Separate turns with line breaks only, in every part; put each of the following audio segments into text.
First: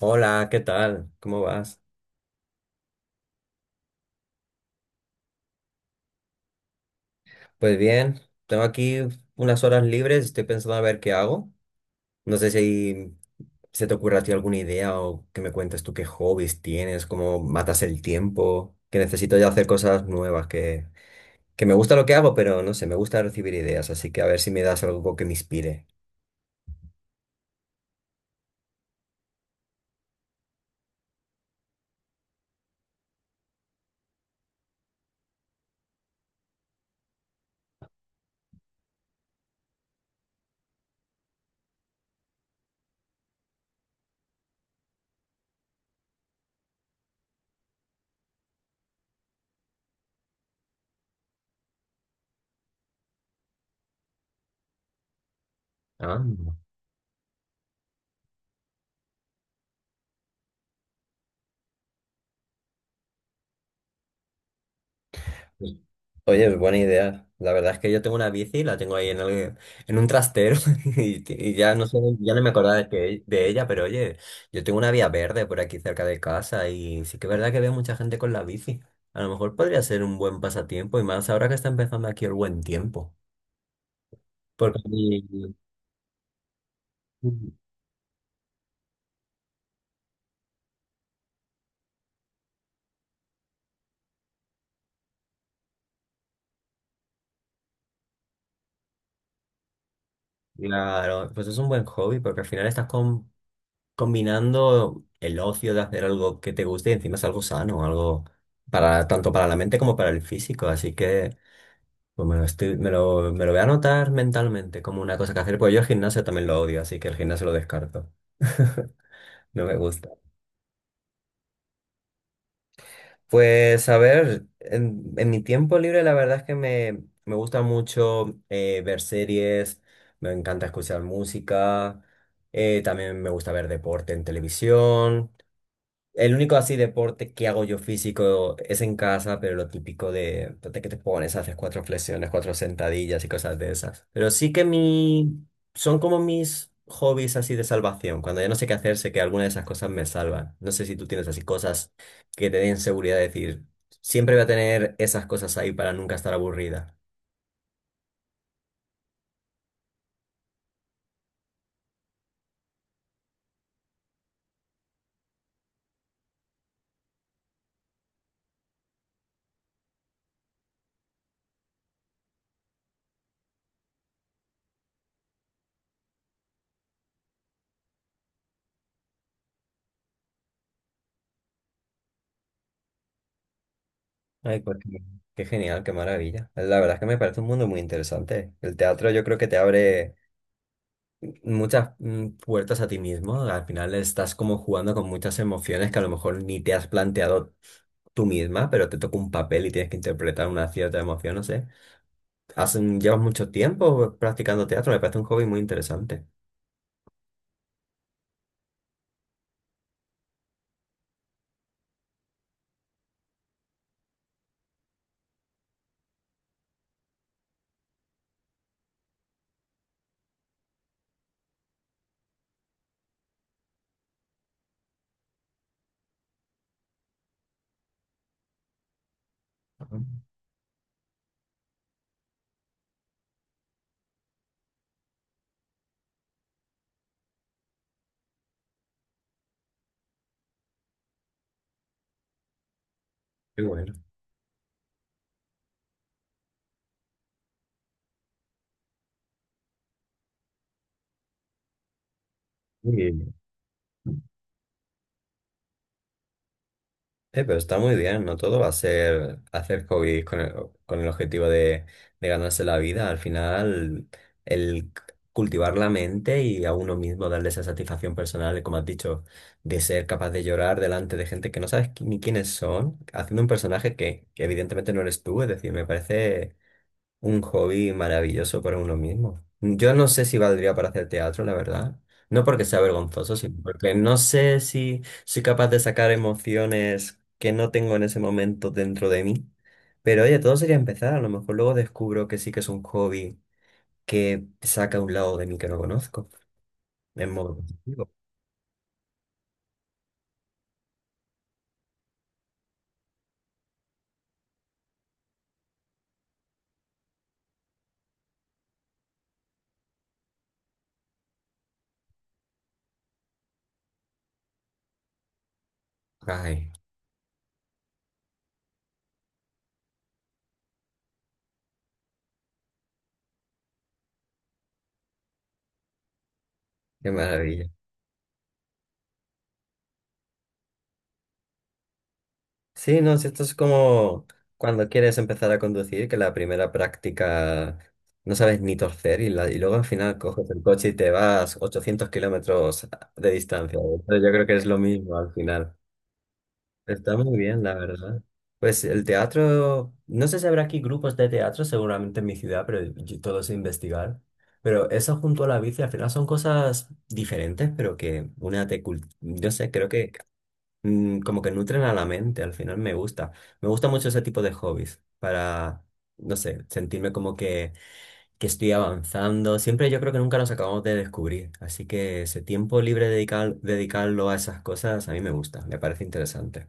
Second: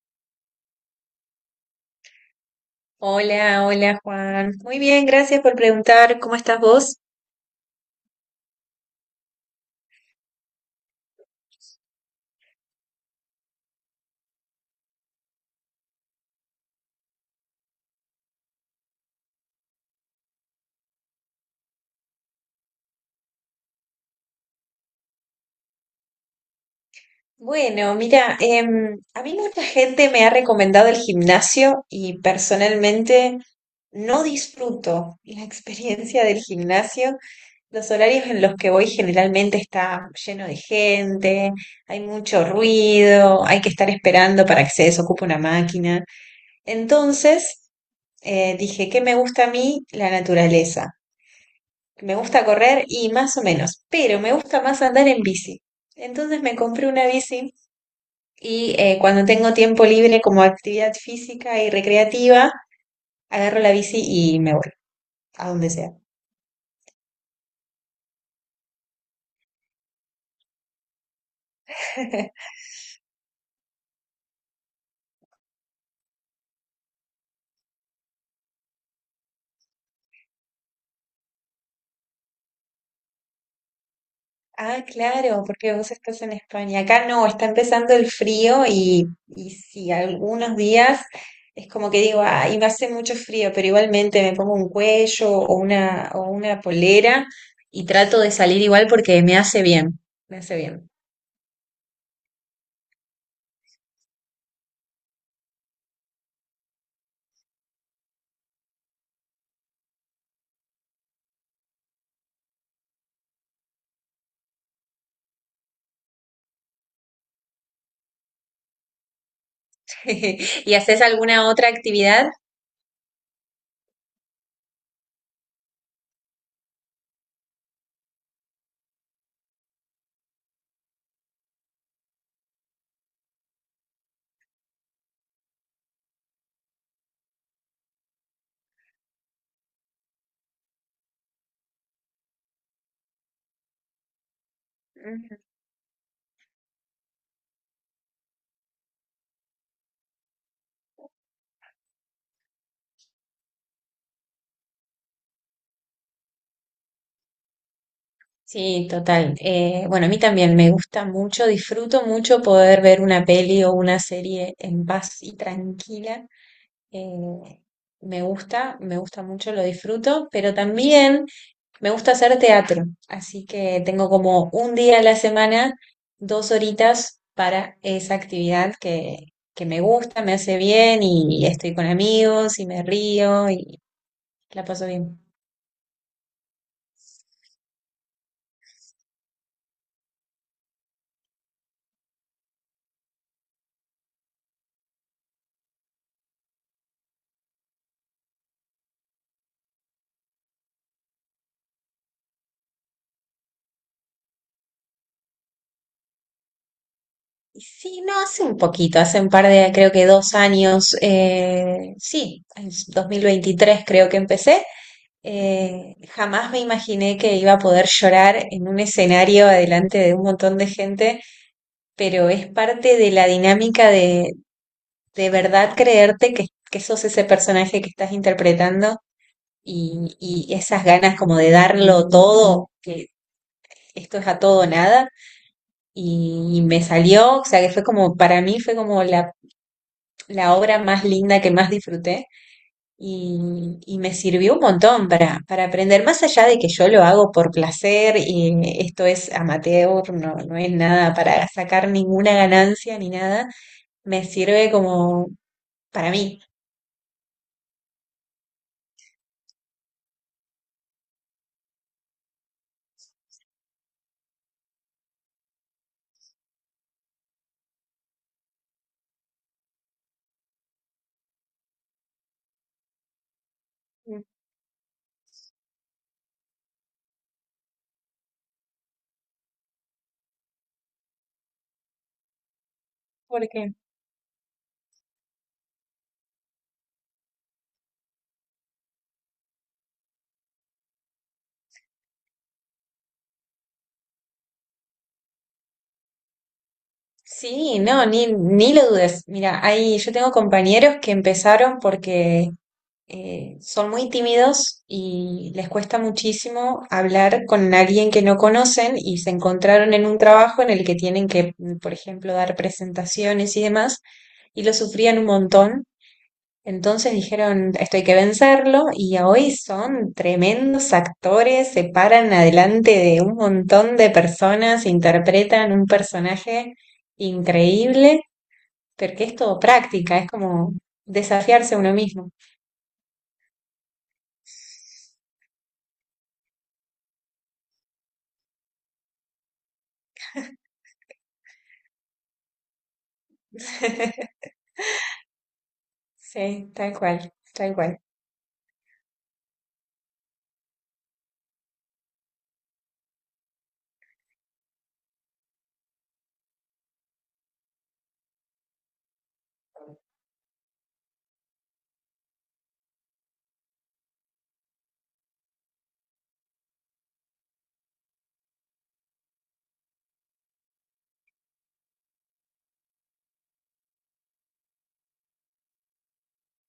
Hola, ¿qué tal? ¿Cómo vas?
Hola, hola Juan. Muy bien, gracias por preguntar. ¿Cómo estás vos?
Pues bien, tengo aquí unas horas libres, estoy pensando a ver qué hago. No sé si se te ocurre a ti alguna idea o que me cuentes tú qué hobbies tienes, cómo matas el tiempo, que necesito ya hacer cosas nuevas, que me gusta lo que hago, pero no sé, me gusta recibir ideas, así que a ver si me das algo que me inspire.
Bueno, mira, a mí mucha gente me ha recomendado el gimnasio y personalmente no disfruto la experiencia del gimnasio. Los horarios en los que voy generalmente está lleno de gente, hay mucho ruido, hay que estar esperando para que se desocupe una máquina. Entonces, dije que me gusta a mí la naturaleza. Me gusta correr y más o menos, pero me gusta más andar en bici.
Ah.
Entonces me compré una bici y cuando tengo tiempo libre como actividad física y recreativa, agarro la bici y me voy a donde sea.
Oye, es buena idea. La verdad es que yo tengo una bici, la tengo ahí en en un trastero y ya no sé, ya no me acordaba de ella, pero oye, yo tengo una vía verde por aquí cerca de casa y sí que es verdad que veo mucha gente con la bici. A lo mejor podría ser un buen pasatiempo y más ahora que está empezando aquí el buen tiempo.
Ah,
Porque,
claro, porque vos estás en España. Acá no, está empezando el frío y sí, algunos días es como que digo, ay, me hace mucho frío, pero igualmente me pongo un cuello o una polera y trato de salir igual porque me hace bien, me hace bien.
claro, pues es un buen hobby porque al final estás combinando el ocio de hacer algo que te guste y encima es algo sano, algo para tanto para la mente como para el físico. Así que pues me lo estoy, me lo voy a anotar mentalmente como una cosa que hacer, porque yo el gimnasio también lo odio, así que el gimnasio lo descarto. No me gusta.
¿Y haces alguna otra actividad?
Pues a ver, en mi tiempo libre la verdad es que me gusta mucho ver series, me encanta escuchar música, también me gusta ver deporte en televisión. El único así deporte que hago yo físico es en casa, pero lo típico de que te pones, haces cuatro flexiones, cuatro sentadillas y cosas de esas. Pero sí que
Ujú.
son como mis hobbies así de salvación. Cuando ya no sé qué hacer, sé que alguna de esas cosas me salvan. No sé si tú tienes así cosas que te den seguridad de decir, siempre voy a tener esas cosas ahí para nunca estar aburrida.
Sí, total. Bueno, a mí también me gusta mucho, disfruto mucho poder ver una peli o una serie en paz y tranquila. Eh, me gusta mucho, lo disfruto, pero también me gusta hacer teatro, así que tengo como un día a la semana, 2 horitas para esa actividad que me gusta, me hace bien y estoy con amigos y me río y
Ay,
la
pues
paso
qué
bien.
qué genial, qué maravilla. La verdad es que me parece un mundo muy interesante. El teatro yo creo que te abre muchas puertas a ti mismo. Al final estás como jugando con muchas emociones que a lo mejor ni te has planteado tú misma, pero te toca un papel y tienes que interpretar una cierta emoción, no sé. Llevas mucho tiempo practicando teatro, me parece un hobby muy interesante.
Y sí, no, hace un poquito, hace un par de, creo que 2 años, sí, es 2023 creo que empecé. Jamás me imaginé que iba a poder llorar en un escenario adelante de un montón de gente, pero es parte de la dinámica de verdad creerte que sos ese personaje que estás interpretando
Ah.
y esas ganas como de darlo todo, que esto es a todo o nada, y me salió, o sea, que fue como, para mí fue como la obra más linda que más disfruté
Qué bueno.
y me sirvió un montón para aprender, más allá de que yo lo hago por placer y esto es amateur, no, no es nada para sacar ninguna ganancia ni nada, me sirve como para mí.
Pero está muy bien, no todo va a ser hacer hobbies con el objetivo de ganarse la vida. Al final, el cultivar la mente y a uno mismo darle esa satisfacción personal, como has dicho, de ser capaz de llorar delante de gente que no sabes ni quiénes son, haciendo un personaje que evidentemente no eres tú, es decir, me parece un hobby maravilloso para uno mismo. Yo no sé si valdría para hacer teatro, la verdad. No porque sea vergonzoso, sino
Porque
porque no sé si soy capaz de sacar emociones que no tengo en ese momento dentro de mí. Pero oye, todo sería empezar. A lo mejor luego descubro que sí que es un hobby que saca un lado de mí que no conozco. En modo
Sí, no,
positivo.
ni lo dudes. Mira, hay, yo tengo compañeros que empezaron porque son muy tímidos y les cuesta muchísimo hablar con alguien que no conocen y se encontraron en un trabajo en el que tienen que, por ejemplo, dar presentaciones y demás, y lo sufrían un montón.
Ay,
Entonces dijeron, esto hay que vencerlo, y hoy son tremendos actores, se paran adelante de un montón de personas, interpretan un personaje
qué maravilla.
increíble, porque es todo práctica, es como desafiarse a uno mismo.
Sí, no, si esto es como cuando quieres empezar a conducir, que la primera práctica no sabes ni torcer y luego al final coges el coche y te vas 800 kilómetros de distancia. Entonces, yo creo que es lo mismo al final.
Sí, tal
Está
cual,
muy bien, la
tal cual.
verdad. Pues el teatro, no sé si habrá aquí grupos de teatro, seguramente en mi ciudad, pero yo- todo es investigar. Pero eso junto a la bici al final son cosas diferentes, pero que una no sé, creo que como que nutren a la mente, al final me gusta. Me gusta mucho ese tipo de hobbies para, no sé, sentirme como que estoy avanzando. Siempre yo creo que nunca nos acabamos de descubrir, así que ese tiempo libre dedicarlo a esas cosas a mí me gusta, me parece interesante.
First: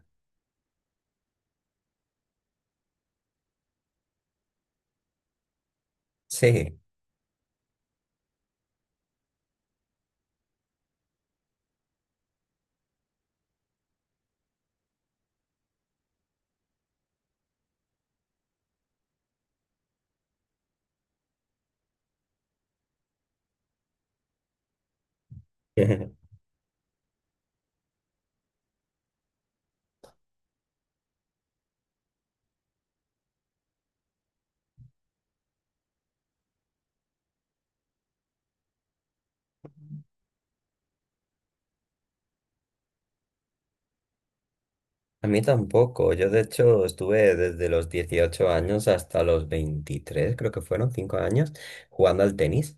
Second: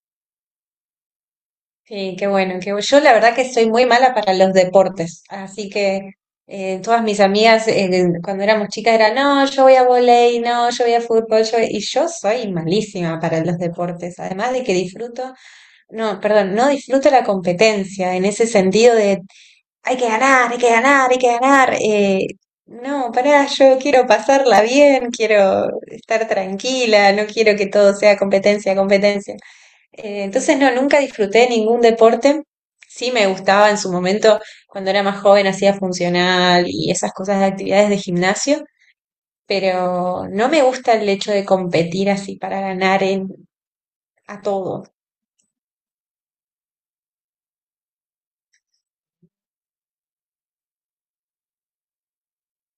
Sí, qué bueno, yo la verdad que soy muy mala para los deportes, así que
Sí.
todas mis amigas cuando éramos chicas eran, no, yo voy a volei, no, yo voy a fútbol, y yo soy malísima para los deportes, además de que disfruto, no, perdón, no disfruto la competencia en ese sentido de hay que ganar, hay que ganar, hay que ganar. No, pará, yo quiero pasarla bien, quiero estar tranquila, no quiero que todo sea competencia, competencia. Entonces, no, nunca disfruté ningún deporte. Sí me gustaba en su momento, cuando era más joven, hacía funcional y esas cosas de actividades de gimnasio, pero no me gusta el hecho de competir así para ganar en, a todo.
A mí tampoco. Yo de hecho estuve desde los 18 años hasta los 23 creo que fueron 5 años, jugando al tenis.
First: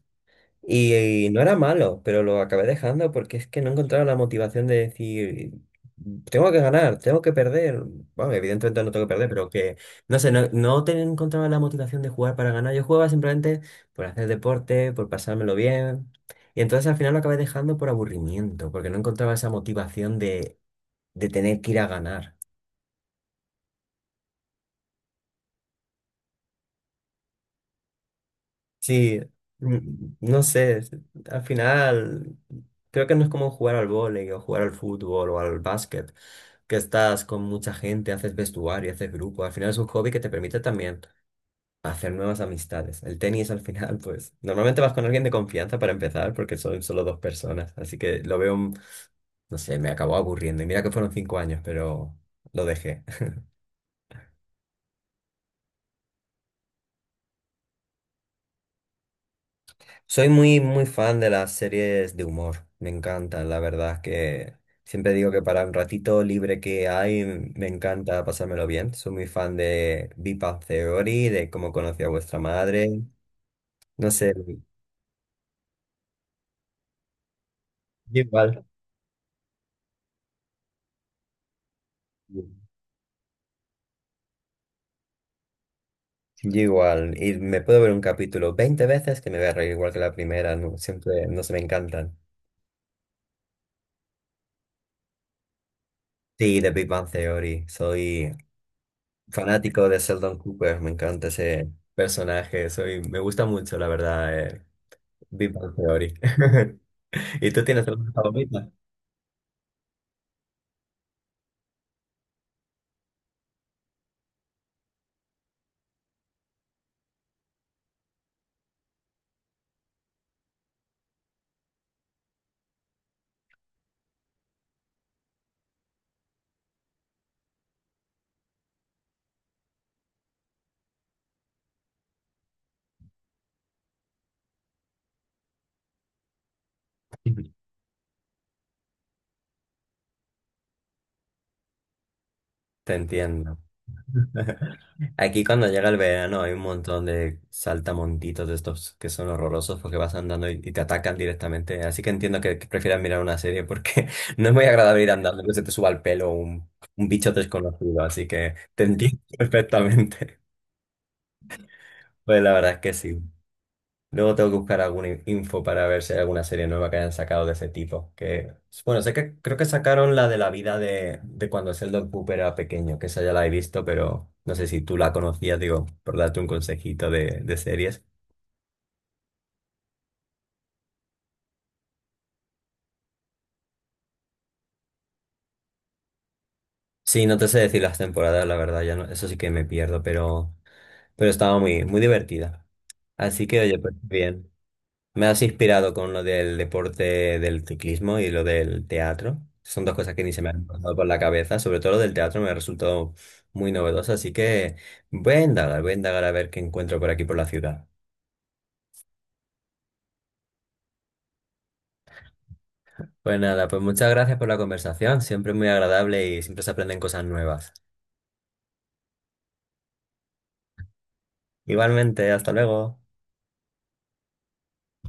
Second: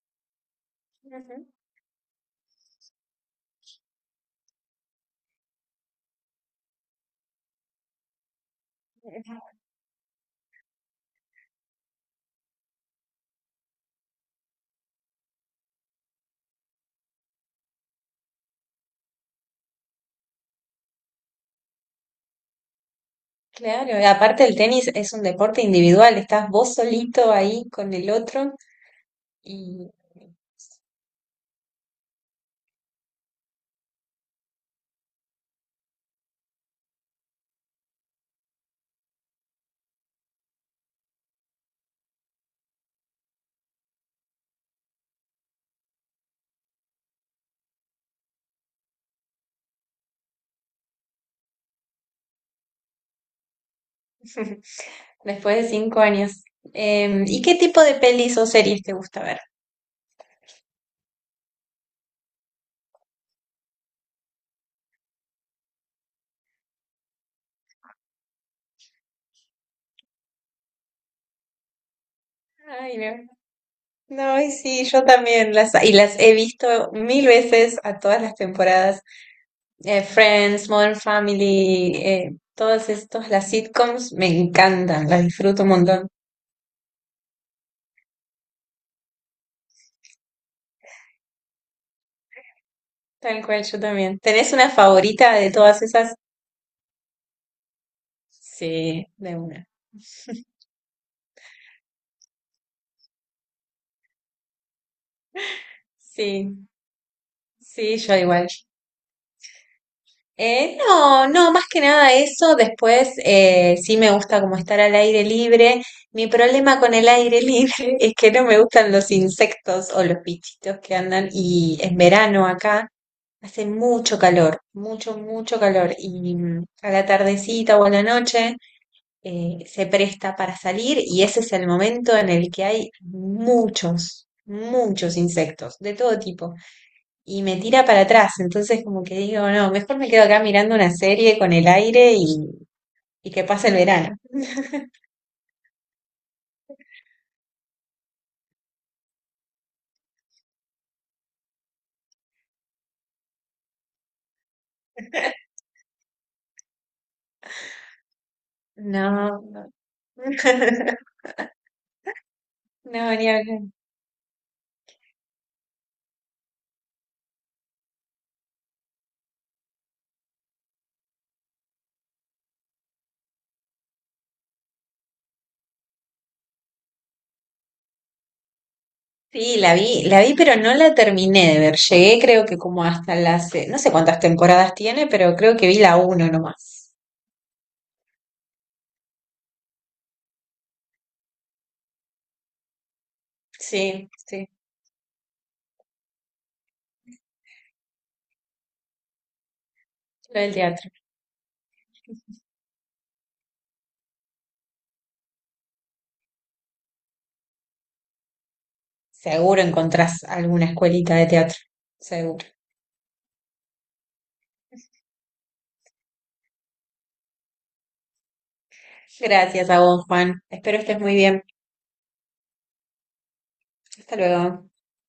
Y
Ujú.
no era malo, pero lo acabé dejando porque es que no encontraba la motivación de decir, tengo que ganar, tengo que perder. Bueno, evidentemente no tengo que perder, pero que, no sé, no encontraba la motivación de jugar para ganar. Yo jugaba simplemente por hacer deporte, por pasármelo bien. Y entonces al final lo acabé dejando por aburrimiento, porque no encontraba esa motivación de tener que ir a ganar.
Claro, y aparte el tenis es un deporte individual, estás vos solito ahí con el otro
Sí,
y
no sé, al final creo que no es como jugar al vóley o jugar al fútbol o al básquet, que estás con mucha gente, haces vestuario, haces grupo, al final es un hobby que te permite también hacer nuevas amistades. El tenis al final, pues normalmente vas con alguien de confianza para empezar porque son solo dos personas, así que lo veo, no sé, me acabó aburriendo y mira que fueron 5 años, pero lo dejé.
después de 5 años. ¿Y qué tipo de pelis o series te gusta ver?
Soy muy, muy fan de las series de humor, me encantan, la verdad es que siempre digo que para un ratito libre que hay, me encanta pasármelo bien. Soy muy fan de Big Bang Theory, de cómo conocí a vuestra
Ay,
madre,
no.
no sé.
No, y sí, yo también las he visto mil veces a
Yo
todas las
igual.
temporadas. Friends, Modern Family, todas estas, las sitcoms me encantan, las disfruto un montón.
Yo igual, y me puedo ver un capítulo 20 veces que me voy a reír igual que la primera, no, siempre, no se me encantan.
Tal cual, yo también. ¿Tenés una favorita de todas esas?
Sí, de Big Bang Theory, soy
Sí, de una.
fanático de Sheldon Cooper, me encanta ese personaje, soy, me gusta mucho, la verdad. Big Bang Theory.
Sí,
¿Y tú tienes
sí,
alguna
yo igual.
favorita?
No, no, más que nada eso. Después sí me gusta como estar al aire libre. Mi problema con el aire libre es que no me gustan los insectos o los bichitos que andan. Y en verano acá hace mucho calor, mucho, mucho calor. Y a la tardecita o a la noche se presta para salir y ese es el momento en el que hay muchos, muchos insectos de todo tipo y me tira para atrás. Entonces, como que digo, no, mejor me quedo acá mirando una serie con el aire y,
Te
y que
entiendo.
pase el verano.
Aquí cuando llega el verano hay un montón de saltamontitos de estos que son horrorosos porque vas andando y te atacan directamente. Así que entiendo que prefieras mirar una serie porque no es muy agradable ir andando que se te suba al pelo un bicho desconocido. Así que te entiendo
No, no.
perfectamente. Pues la verdad es que
No,
sí.
ni hablar.
Luego tengo que buscar alguna info para ver si hay alguna serie nueva que hayan sacado de ese tipo. Que, bueno, sé que creo que sacaron la de la vida de cuando Sheldon Cooper era pequeño, que esa ya la he visto, pero no sé si tú la conocías, digo, por darte un consejito de series.
Sí, la vi, pero no la terminé de ver. Llegué, creo que como hasta las, no sé cuántas temporadas tiene, pero creo que vi la uno nomás.
Sí, no te sé decir las temporadas, la verdad, ya no, eso sí que me pierdo, pero estaba muy, muy divertida. Así que, oye, pues
Sí, sí,
bien. Me has inspirado con lo del deporte del ciclismo y lo del teatro. Son dos cosas que ni
lo
se me
del
han
teatro.
pasado por la cabeza. Sobre todo lo del teatro me ha resultado muy novedoso, así que voy a indagar a ver qué encuentro por aquí por la ciudad.
Seguro encontrás alguna escuelita de teatro. Seguro.
Pues nada, pues muchas gracias por la conversación. Siempre muy agradable y siempre se aprenden cosas nuevas.
Gracias a vos, Juan. Espero estés muy bien.
Igualmente, hasta luego.
Hasta luego.